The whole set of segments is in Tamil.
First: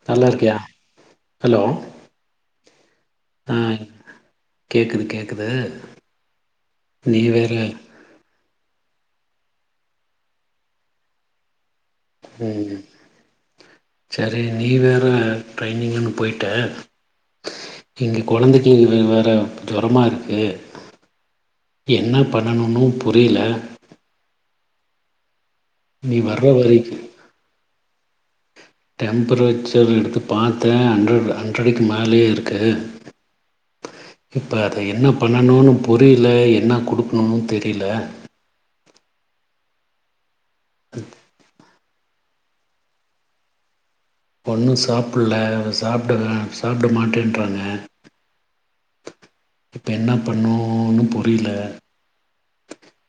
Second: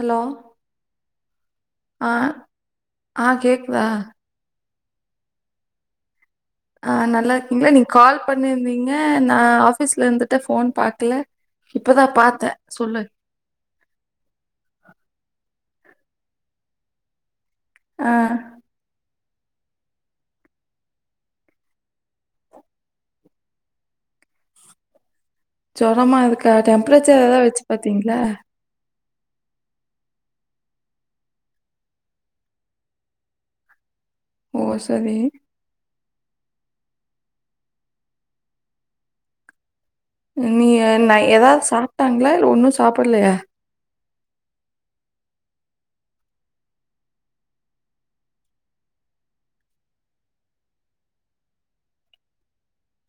ஹலோ நல்லா இருக்கியா ஹலோ ஆ ஆ கேக்குதா கேக்குது கேக்குது ஆ நீ நல்லா வேற இருக்கீங்ளா நீங் கால் பண்ணிருந்தீ ங்க நா ஆஃபீஸ்ல இந்துட்டு ஃபோன் பாக்கல ம் சரி நீ வேற ட்ரெய்னிங்குன்னு போயிட்ட ஆ இங்க கொழந்தக்கி இவ வ ற ஜொரமா இருக்கு என்ன பண்ணணுன்னு புரியில ஜொரமா இருக்கா வரைக்கு டெம்பரேச்சர் எதா வச்சு பாத்தீங்ளா? டெம்ப்ரேச்சர் எடுத்து பாத்தே ஹண்ட்ரட் ஹண்ட்ரடுக்கு மேலயே இருக்கு இப்ப ஓ அத என்ன சரி பண்ணணுனு புரியில எ ன்ன குடுக்கணுன் தெரில நீ அன்ன எதாது சாப்ட்டாங் ளா இல்ல ஒன்னு சாப்புட்லயா ஒன்னு சாப்புல்ல சாப்டல சாப்ட மாட்டேன்றாங்க இப்ப என்ன பண்ணு ஒன்னு புரியில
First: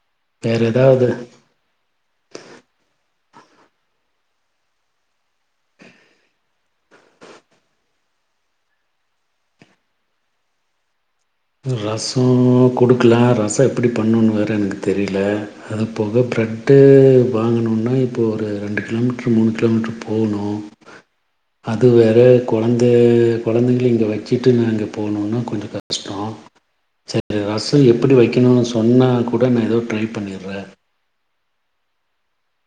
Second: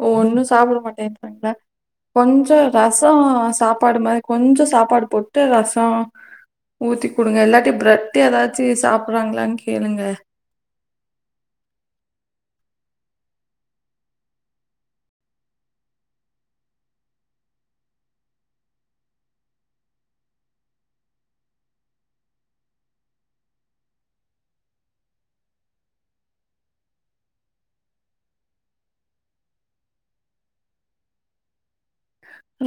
ஓ ஒன்னு சாப்புட மாட்டேன்றாங்ளா கொஞ்ச ரசோ சாப்பாடு மாரி கொஞ்ச சாப்பாடு போட்டு ரச ஊத்தி குடுங்க இல்லாட்டி பிரெட் எதாச்சு சாப்புர்றாங்ளான் கேளுங்க ரசோ குடுக்கலா ரசொ எப்டி பண்ணணு வேற எனக்கு தெரில அது போக பிரெட்டு வாங்கணுன்னா இப்ப ஒரு ரெண்டு கிலோமீட்ரு மூணு கிலோமீட்ரு போணு அது வேற கொழந்த கொழந்தைங்க இங்க வச்சுட்டு நா அங்க போணுன்னா கொஞ்ச கஷ் டொ செரி ரச எப்பிடி வைக்கணுனு சொன்னா கூட நா எதோ ட்ரை பண்ணிர்வே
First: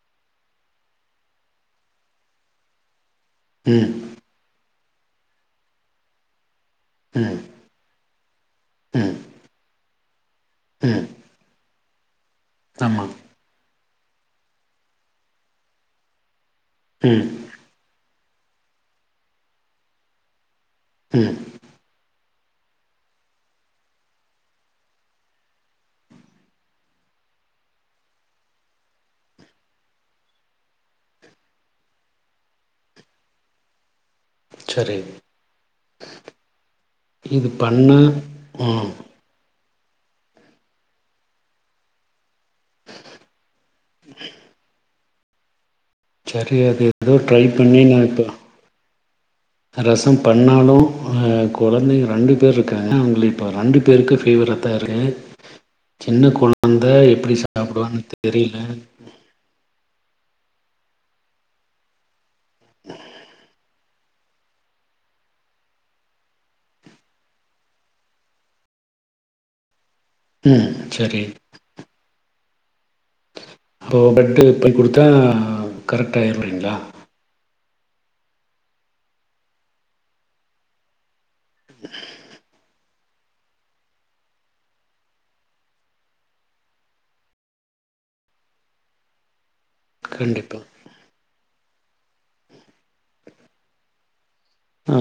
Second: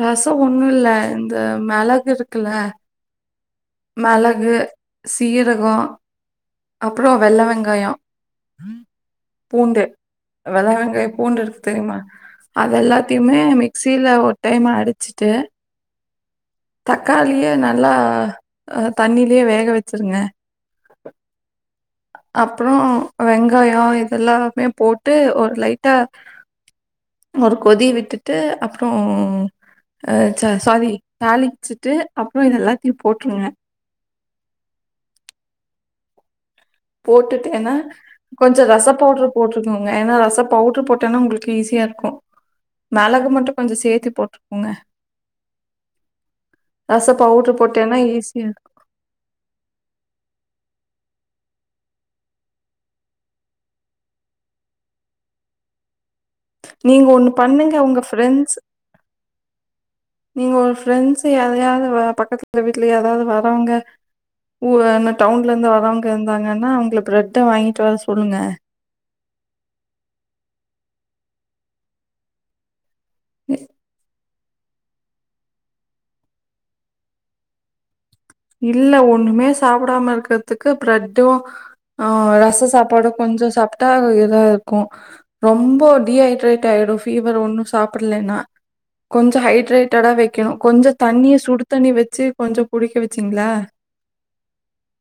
ரசொ ஒன்னுல்ல இந்த மெளகு இருக்குல்ல ம் மெளகு சீர கொ அப்றொ ம் வெள்ள வெங்காயொ ம் பூண்டு வெள்ள ம் வெங்காய பூண்டுருக்கு தெரியிமா அது ஆமாம் எல்லாத்தைமே மி க்ஸில ஒரு டைம் அடுச்சுட்டு ம் தக்காளிய நல்லா ஆ தண்ணிலியே வேக வச்சுருங்க ம் அப்றொ வெங்காயொ இத எல்லாமுமே போட்டு ஒரு லைட்டா ஒரு கொதி விட்டுட்டு அப்றோ அ ச சாரி தாளிச்சிட்டு அப்றொ இத எல்லாத்தையு போட்ருங்க செரி போட்டுட்டேன்னா கொஞ்சொ ரச ம் பவுட்ரு போட் டுக்கோங்க ஏனா ரச பவுட்ரு போட்டனா உங்ளுக்கே ஈஸியாருக்கு மெளகு மட்டு கொஞ்ச சேத்து போட்டுகோங்க செரி அது எதோ ட்ரை பவுட்ரு பண்ணி நா போட்டேன்னா இப்ப ஈஸியா இருக்கு ரசம் பண்ணாலு அ கொழந்தைங்க ரெண்டு பேர் இருக்காங்க அவுங்கள இப்ப ரெண்டு பேருக்கு பீவராதா இருக்கு சின்ன கொழந்த நீங்க ஒண்ணு எப்புடி பண்ணுங்க உங்க சாப்புடுவாங்கன் ஃப்ரெண்ட்ஸ் தெரில நீங்க ஒரு ஃப்ரண்ட்ஸு யாரயாது வ பக்கத் து வீட்ல யாராது வரவ்ங்க ஊ அன்ன டவுன்லந்து வரவ்ங்க இருந்தாங்கன்னா அவுங்கள பிரெட்ட வாங்கிட்டு வர சொல்லுங்க ம் செரி ஓ ப்ரெ ட்டு இப்பை குடுத்தா கரெக்டாயிருவாய்ங்களா இல்ல ஒண்ணுமே சாப்புடாம இருக்கத்துக்கு பிரெட் டோ அ ரச சாப்பாடொ கொஞ்ச சாப்ட்டா இதா இருக்கு ரொம்ப டிஹைட்ரேட் ஆயிடு ஃபீவர் ஒன்னு சாப்புட்லென்னா கொஞ்ச ஹை ட்ரேட்டடா வக்கெணு கண்டிப்பாக கொஞ்ச தண்ணிய சுடு தண்ணி வச்சு கொஞ்சொ குடிக்க வ ச்சிங்ளா ஆ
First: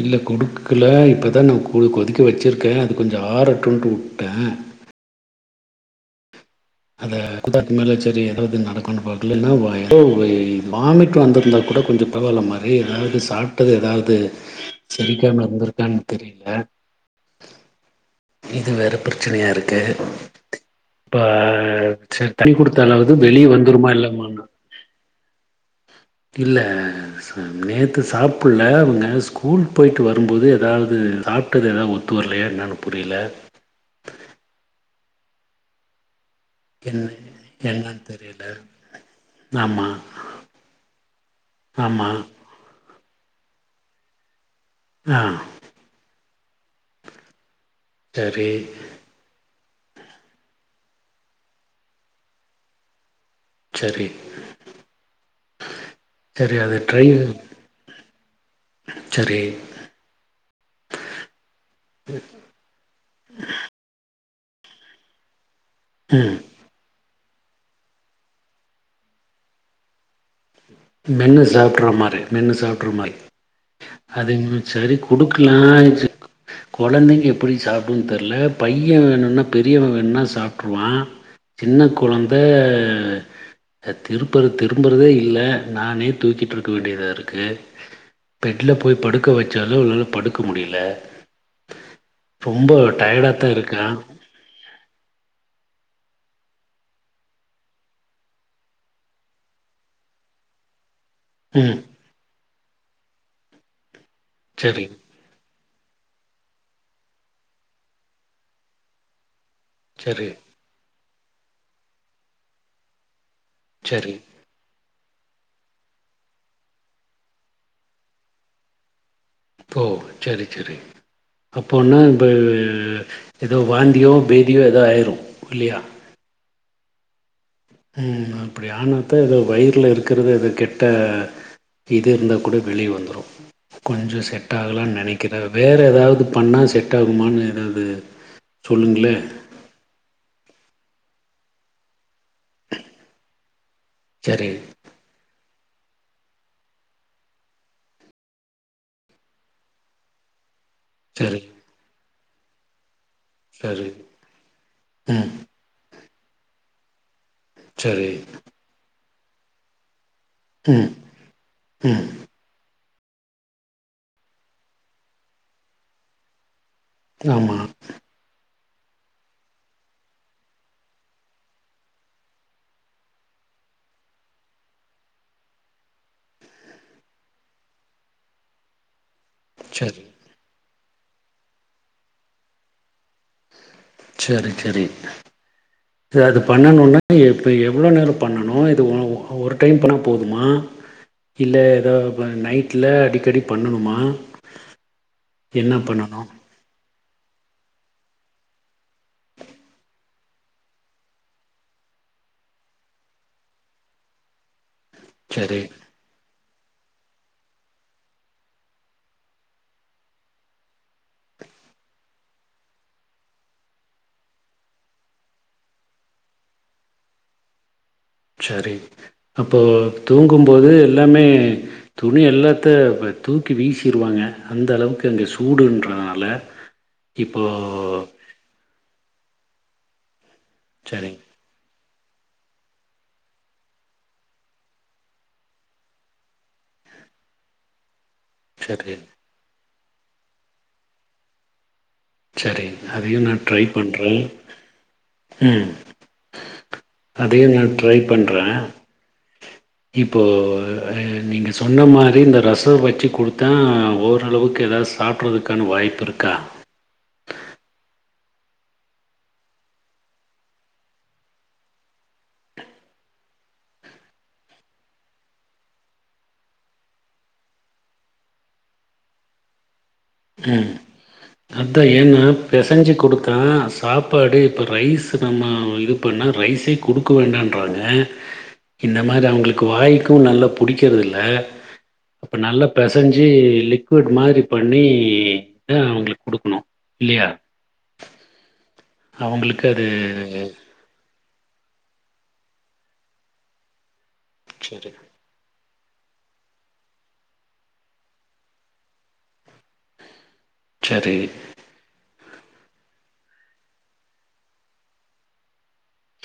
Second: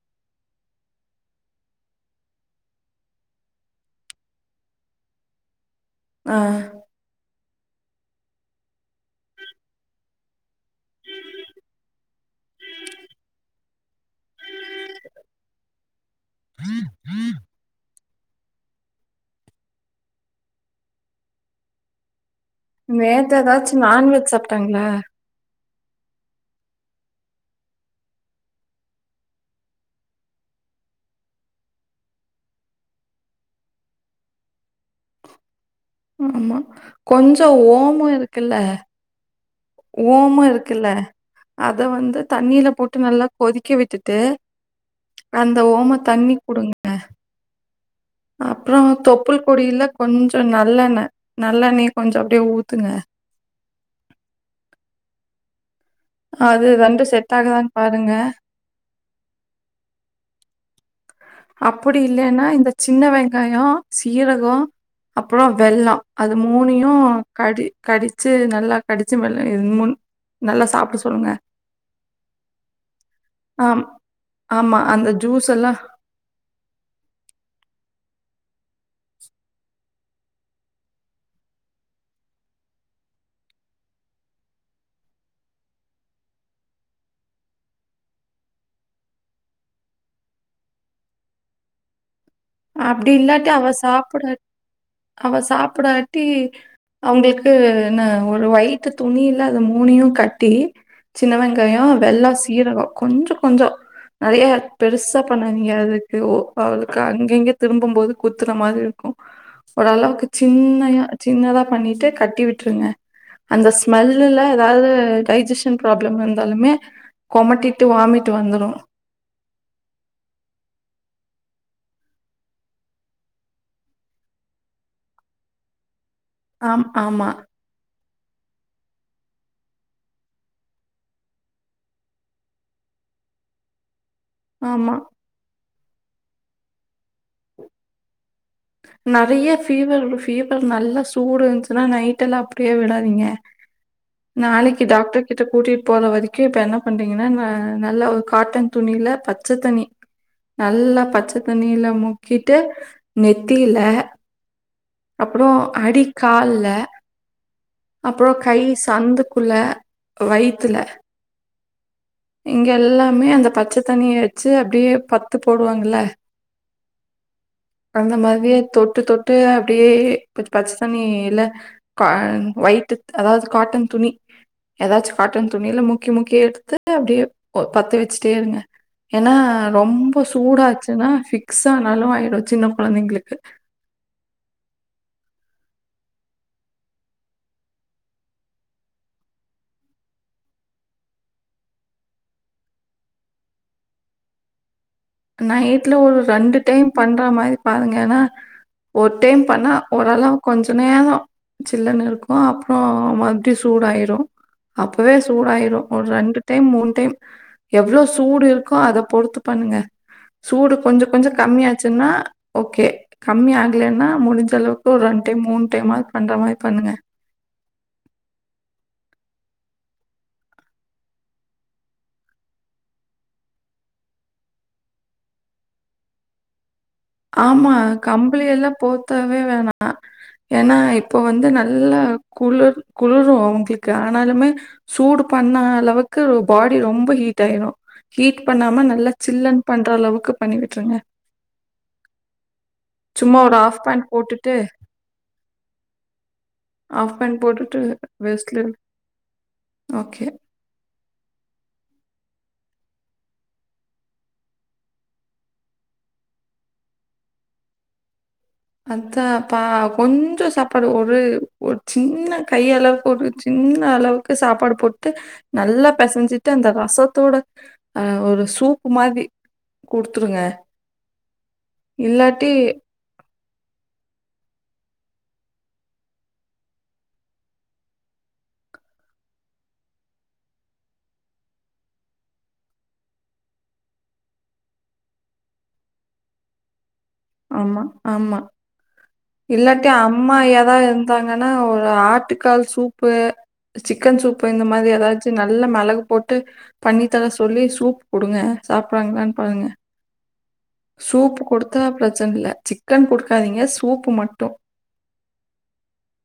இல்ல குடுக்கல இப்பதா நா கொல் கொதிக்க வச்சிருக்கே அது கொஞ்ச ஆறட்டுன்ட்டு வுட்டே ஆ அத [unintelligible] மேல சேரி எதாவ்து நடக்குன்னு பாக்லென்னா [unintelligible] வாமிட் வந்துருந்தா கூட கொஞ்ச பரவால்ல மாரி எதாவ்து சாப்ட்டது எதாவது செரிக்காம இருந்திருக்கான் தெரில இது வேற பிரச்சனயா இருக்கு இப்ப அ செ தண்ணி குடுத்தாலாவது நேத்து வெளிய ஏதாச்சும் வந்துருமா நான்வெஜ் இல்லமானா சாப்ட்டாங்களா? இல்ல [unintelligible] நேத்து சாப்புல்ல அவுங்க ஸ்கூல் போயிட்டு வரும்போது எதாவது சாப்ட்டது எதா ஒத்து வர்லையா என்னனு புரியில ஆமா என்ன கொஞ்ச என்னன்னு ஓமொ தெரியல இருக்குல்ல ஆமா ஓமொ இருக்குல்ல அத ஆமா வந்து தண்ணில போட் டு நல்லா கொதிக்க விட்டுட்டு ஆ அந்த ஓம தண்ணி குடுங்கங்க சரி அப்றொ தொப்புள் கொடில்ல கொஞ்சொ நல்லெண்ண நல்லெண்ணய கொஞ்ச அப்டியே ஊத்துங்க செரி அது வந்து செட் ஆகுதான் பாருங்க சரி அப்புடி இல்லென்னா இந்த சின்ன வெங்காயொ சீ ரகொ அப்றொ வெல்லொ அது ம் மூணையு கடி கடிச்சு நல்லா கடிச்சு மெல்ல [inaudible] முன் மென்னு சாப்பிடுற மாரி மென்னு சாப்பிடுற மாரி ஆம் அது ஆமா சேரி அந்த ஜூஸ் குடுக்கலா எல்லாம் [unintelligible] கொழந்திங்க எப்டி சாப்பிடன்னனு தெரில பையன் வேணும்னா பெரியவன் வேணும்னா சாப்ட்ருவா சின்ன கொழந்த திருப்பற திரும்புறதே இல்ல நானே தூக்கிட்டு இருக்க வேண்டியதாக இருக்கு பெட்ல போய் படுக்க வச்சாலு அவளால படுக்க முடியல ரொம்ப அப்டி டயர்டா தா இல்லாட்டி அவ இருக்கா சாப்டாட் அவ சாப் படடி அவங்களுக்கு ந ஒரு ஒயிட்டு துணி இல்ல அது மூணையு கட்டி சின்ன ம் வெங்காயம் வெள்ளாசி சீரகோ கொஞ்சோ கொஞ்சோ நெறைய சரி பெருசா பண்ண [unintelligible] ஓ ஆளுக்கு அங் எங்க திரும்பும் போது குத்துற மாதிரி இருக்கு ஓரளவுக்கு சரி சின்னையா சின்னதா பண்ணிட்டு கட்டி விட்டுருங்க அந்த சரி ஸ்மெல்லல்ல ஏதாவது அ டைஜஷன் ப்ராப்ளம் இருந்தாலுமே குமட்டிட்டு வாமிட் வந்துரு ஓ சேரி சேரி அப்போனா இப்ப ஏதோ வாந்தியோ பேதியோ ஏதோ ஆயிரும் இல்லயா ஆம் ஆமா ம் அப்படி ஆனா தான் இதோ வயிறுல இருக்கிறது அது கெட்ட இது இருந்தா கூட வெளியே வந்துரு கொஞ்ச செட் ஆகலா ஆமா நெனைக்கிறா வேறு ஏதாவது பண்ணா செட் ஆகுமான்னு ஏதாவது சொல்லுங்களே நெறைய ஃபீவரு ஃபீவர் நல்ல சூடு இருந்ச்சுன்னா நைட் எல்லா அப்படியே விடாதீங்க சரி நாளைக்கி டாக்டர் கிட்ட கூட்டிட் போற வரக்கி இப்ப என்ன பண்ரிங்கன்னா நா நல்லா ஒரு காட்டன் துணியில பச்ச தண்ணி நல்லா பச்ச சரி தண்ணில்லா முக் கிட்டு நெத்தில சரி ம் அப்புறோ அடிக்கால் இல்ல சரி அப்றோ கை சந்து குள்ள வயித்துல ம் ம் எங்க இங்க எல்லாமே அந்த பச்ச தண்ணிய வச்சு அப்படியே பத்து போடுவாங்கள ஆமா தொட்டு தொட்டு அப்டியே பச் பச்ச தண்ணியில ஒயிட் அதாவது காட்டன் துணி ஏதாச்சு காட்டன் துணில முக்கி முக்கி எடுத்து அப்டியே பொ பத்து வச்சுட்டே இருங்க ஏன்னா சரி ரொம்ப சூடாச்சு ன்னா பிஃக்ஸ் ஆனாலு ஆயிடு சின்ன கொழந்தைங்களுக்கு சரி சரி சரி அது பண்ணண இப்போ எவ்வளோ நேரோ பண்ணணு இது ஒரு ஒரு டைம் பண்ணா போதுமா இல்ல ஏதாவது நைட்ல அடிக்கடி பண்ணணுமா என்ன நைட்ல ஒரு பண்ணணு ரெண்டு டைம் பண்ற மாரி பாருங்க ஏன்னா ஒரு டைம் பண்ணா ஓரளவுக் கொஞ்ச நேரோ சில்லுன்னு இருக்கு அப்புறொ மறுபடியு சூடாயிரு அப்பவே சரி சூடாயிரு ஒரு ரெண்டு டைம் மூணு டைம் எவ்ளோ சூடு இருக்கோ அத பொறுத்து பண்ணுங்க சூடு கொஞ்சொ கொஞ்சொ கம்மியாச்சுன்னா ஓகே கம்மி ஆகலன்னா முடிஞ்ச அளவுக்கு ஒரு ரெண்டு டைம் மூணு டைமாவது பண்ற மாரி பண்ணுங்க சரி அப்போ தூங்கும்போது எல்லாமே துணி எல்லாத்த தூக்கி வீசிருவாங்க அந்த அளவுக்கு அங்க சூடுன்றதுனால இப்போ ஆமா கம்பளி எல்லா போத் த்தவே வேணா ஏன்னா சரிங்க, இப்ப வந்து நல்ல ல்லா குளிர் குளிரு அவங்களுக்கு ஆனாலுமே சூடு பண்ண அளவுக்கு பாடி ரொம்ப ஹீட் ஆயிரு ஹீட் பண்ணாம சரி, நல்லா சில்லுன் பண்ற அளவுக்கு பண்ணி விட்ருங்க சரி அதையு நா ட்ரை பண்றே போட்டுட்டு, ம் ஹாஃப் பேண்ட் அதையு நா போட்டுட்டு, ட்ரை பண்ற வேஷ்டில இப்போ ஓகே. அ நீங்க சொன்ன மாரி இந்த ரசோ வச்சு குடுத்த ஓரளவுக்கு ஏதாவது சாப்ட்றதுக்கான வாய்ப்பு இருக்கா [inaudible] அத்தாப்பா கொஞ்சொ சாப்பாடு ஒரு ஒரு சின்ன கையளவுக்கு ஒரு சின்ன அளவுக்கு சாப்பாடு போட்டு நல்லா பெசஞ்சிட்டு அந்த ரசத்தோட அ ஒரு சூப்பு மாரி ம் அத்தா ஏன்னா இல்லாட்டி பெசஞ்சு குடுத் தா சாப்பாடு இப்ப ரைஸ் நம்ம இது பண்ணா ரைஸே குடுக்க வேண்டான்றாங்க இந்த மாரி அவங்களுக்கு வாய்க்கு நல்லா புடிக்கறதுல்ல அப்ப நல்லா பெசஞ்சு லிக்விட் மாதிரி பண்ணி ணி தா அவங்களுக்கு குடுக்கணு இல்லையா ஆமா ஆமா அவங்களுக்கு அது இல்லாட்டி அம்மா ஏதா இருந் ந்தாங்கன்னா ஒரு ஆட்டுக்கால் சூப்பு சிக் க்கன் சூப்பு இந்த சரி மாதிரி ஏதாச்சு நல் நல்லா மெளகு போட்டு பண்ணி தர சொல்லி சூப் குடுங்க சாப்றாங்களான்னு பாருங்க சரி சூப் கொடுத்தா பிரச் சன்ல்ல சிக்கன் குடுக்காதீங்க சூப்பு மட்டு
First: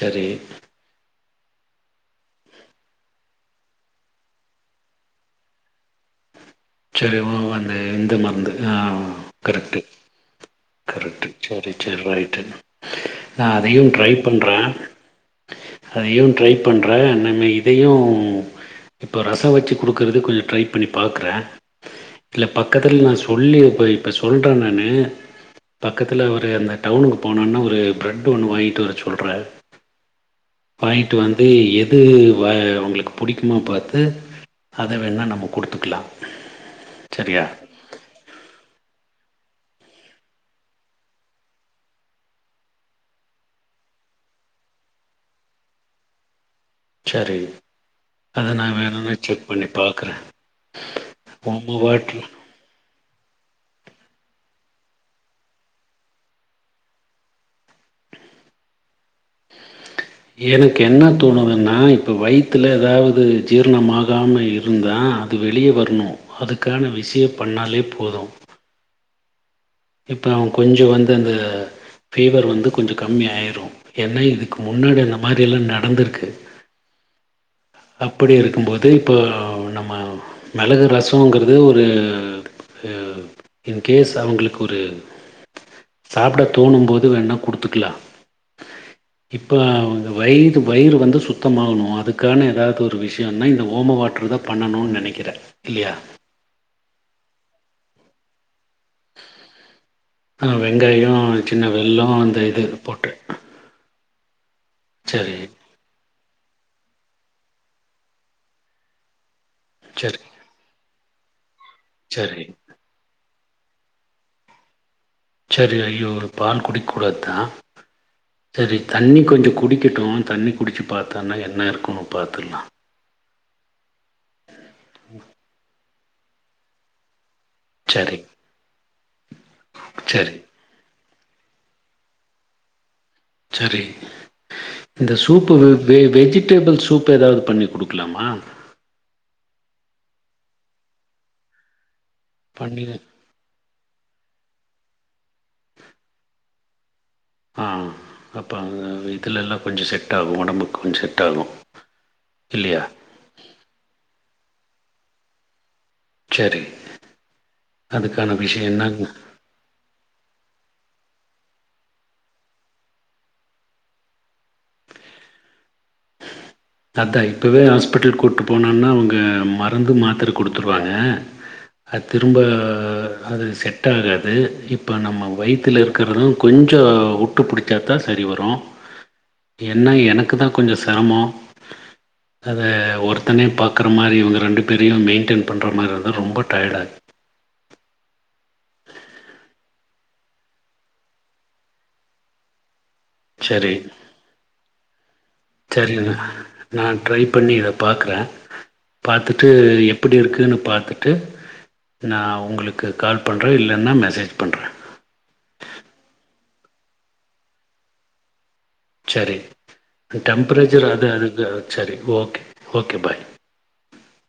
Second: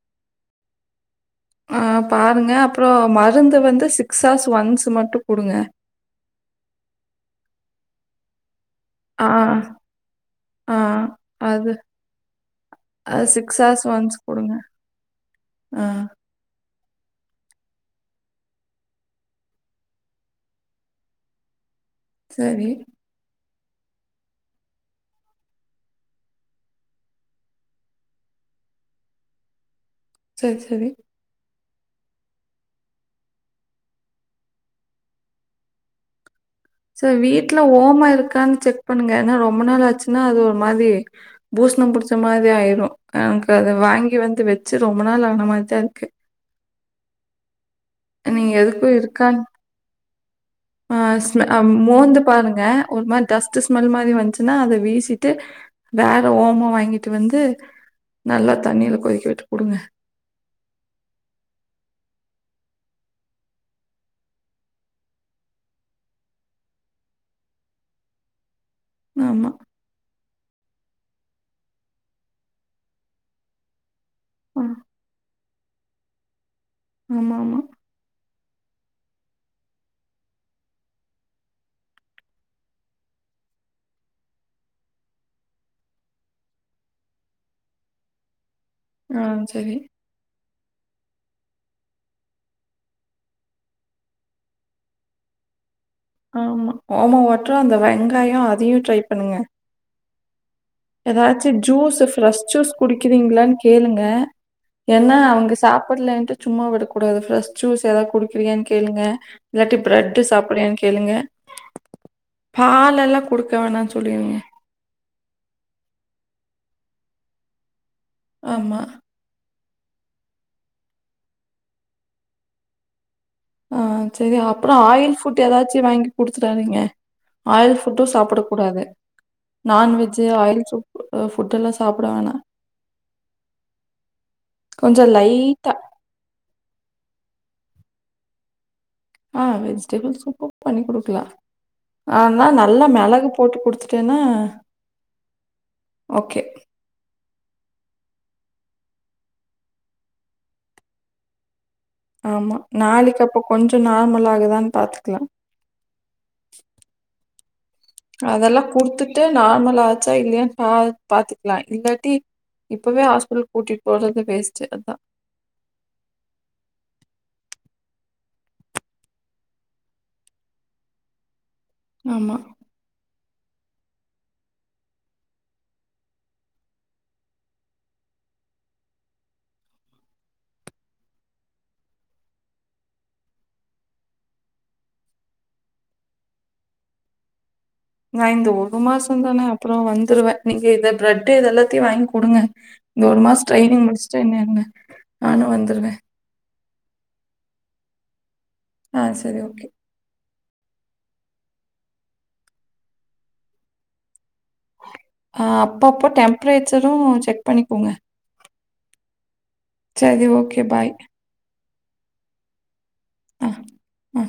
சரி ஆப் பாருங்க அப்றொ மரு மருந்து வந்து சிக்ஸ் ஆர்ஸ் ஒன்ஸ் மட்டு குடுங்க சரி வோ அந்த இந்த மருந்து ஆ ஆ, கரெக்ட்டு ஆ. கரெக்ட் சேரி அது சேரி ரைட்டு அது நா ஹார்ஸ் அதையும் ட்ரை ஒன்ஸ் குடுங்க. பண்றே ஆ அதையும் ட்ரை ப பண்ணுறே நம்ம இதையு இப்போ ரசம் வச்சு கொடுக்கறது கொஞ்ச ட்ரை பண்ணி பார்க்கற இல்ல சரி, பக்கத்தில நா சொல்லி இப்ப இப்ப சொல்ற நானு பக்கத்து ஒரு அந்த டவுனுக்கு போனான்னா ஒரு ப்ரெட் ஒன்னு வாங்கிட்டு வரச்சொல்ற சரி சரி து எது வ அவங்களுக்கு புடிக்குமா பாத்து அத வேணா நம்ம கொடுத்துக்கலா சார் வீட்டுல ஓமா இருக்கான்னு செக் பண்ணுங்க ஏன்னா ரொ ரொம்ப நாளாச்சுன்னா அது ஒரு மாதிரி பூஸ்ணம் புடிச்ச மாதிரி ஆயிரும் எனக்கு அத வாங்கி வந்து வச்சு ரொம்ப நாள் ஆன மாதிரிதா இருக்கு ச்சரி நீங்க எதுக்கு இருக்கா பார்க்குறேன் அ ஸ் ஓம மோந்து வாட்ரு பாருங்க ஒரு மாரி டஸ்ட் ஸ்மெல் மாரி வந்துச்சுன்னா அத வீசிட்டு வேற ஓம வாங்கிட்டு வந்து நல்லா தண்ணில கொதி எனக்கு என்ன தோணுதுன்னா ப்ப வயித்துல ஏதாவது ஜீர்ணமாகாம இருந்தா அது வெளியே வரணு அதுக்கான விஷய பண்ணாலே போது ஆமா ப்ப அவங் கொஞ்ச வந்து அந்த ஃபீவர் வந்து கொஞ்ச கம்மியாயிரு ஏன்னா இதுக்கு ஆ முன்னாடி அந்த மாரில்லா நடந்திருக்கு து ஆமா ஆமா அப்டி இருக்கும்போது இப்போ நம்ம மிளகு ரசொங்கிறது ஒரு இன்கேஸ் அவங்களுக்கு ஒரு சாப்ட தோணும் போது வேணா கொடுத்துக்லா ஆ இப்ப சரி. அவங்க வை வயிறு வந்து சுத்தமாகனு அதுக்கான ஏதாவது ஒரு விஷயனா இந்த ஓம வாட்டர் தா பண்ணணுனு நினைக்கிறே இல்லையா ஆமா ஓம வட்டர் அந்த வெங்காய அதையு ட்ரை பண்ணுங்க ஆ வெங்காயோ ஏதாச்சு சின்ன ஜூஸ் வெல்லோ அந்த ஃப்ரெஷ் இது ஜூஸ் போட்டு குடிக்குறீங்கிளான் கேளுங்க என்ன சரி அவங்க சாப்டலேன்ட்டு சும்மா விடக்கூடாது ஃரெஷ் ஜூஸ் ஏதாவதுகுடிக்கிரியான் கேளுங்க இல்லட்டி சரி ப்ரெட் சாப்ரியா கேளுங்க சரி பால் எல்லா கொடுக் க்க வேணாம் சொல்லிருங் சரி ஐயோரு பால் குடிக்க கூடாத்தா சரி ஆமா. தண்ணி கொஞ்ச குடி க்கிட்டும் தண்ணி குடிச்சு பாத்தன்னா என்ன இருக்குன்னு பாத்தர்லா ஆ சரி அப்ற ஆயில் ஃபுட் ஏதாச்சு வாங் குடுத்துட்டானுங்க ஆயில் ஃபுட்டு சரி சாப்பிடக் கூடாது நான்வெஜ்ஜு சரி ஆயில் ஃபுட் ஃபுட் எல்லா சாப்பிட வேணா சரி இந்த சூப்பு லைட்டா வெ வெஜிடேபிள் சூப் ஏதாவது பண்ணி குடுக்லாமா ஆ வெஜிடபிள் சூப்பு பண்ணி் குடுக்கலா ஆனா நல்லா பண்ணி மெளகு போட்டு குடுத் பத்தேன ஓகே ஆ அப்போ இதுலல்லா கொஞ்ச செட் ஆகு உடம்புக்கு கொஞ் செட் ஆகு ஆமா நாளைக்கு அப்ப கொஞ்சம் நார்மலாகுதானு பாத்துக்கலா சரி அதுக்கான அதெல்லா விஷயம் என்னங்க குடுத்துட்டு நார்மலாச்சா இல்லையா பா பாத்துக்கலா இல்லாட்டி இப்பவே ஹாஸ்பிடல் கூட்டிட்டு போறது வேஸ்டு அதா அதா இப்பவே ஹாஸ்பிட்டலு கூட்டுட்டு போனான்னா அவங்க மருந்து மாத்திர குடுத்துருவாங்க அத் ஆமா. திரும்ப அது செட் ஆகாது இப்போ நம்ம வயித்துல இருக்கிறதும் கொஞ்சோ உட்டு பிடிச்சா தா சரி வரு என்னா எனக்கு தா கொஞ்சோ செரமோ அத ஒருத்தனே பாக்குற மாரி இவங்க ரெண்டு பேரையு மெயின்டெயன் பண்ணுற மாரி இருந்தா ரொம்ப டயடாகு நா இந்த ஒரு மாசம் தானே அப்புற வந்துருவே நீங்க இந்த ப்ரெட இத எல்லாத்தையு வாங்கி குடுங்க இந்த ஒரு மாசோ சரி ட்ரைனிங் முடிச்சுட்டு என்ன நானு வந்துருவே சரிங்க நான் ட்ரை பண்ணி இத பாக்குறே பாத்துட்டு எப்டி இருக்குன்னு பார்த்துட்டு நா உங்களுக்கு கால் பண்றே இல்லன்னா மெசேஜ் பண்றே அ அப்பப்போ டெம்பரேச்சரு செக் பண்ணிக்கோங்க சரி சரி ஓகே டெம்பரேச்சர் பாய். அது அதுக்கு சரி ஓகே ஓகே பாய் அ அ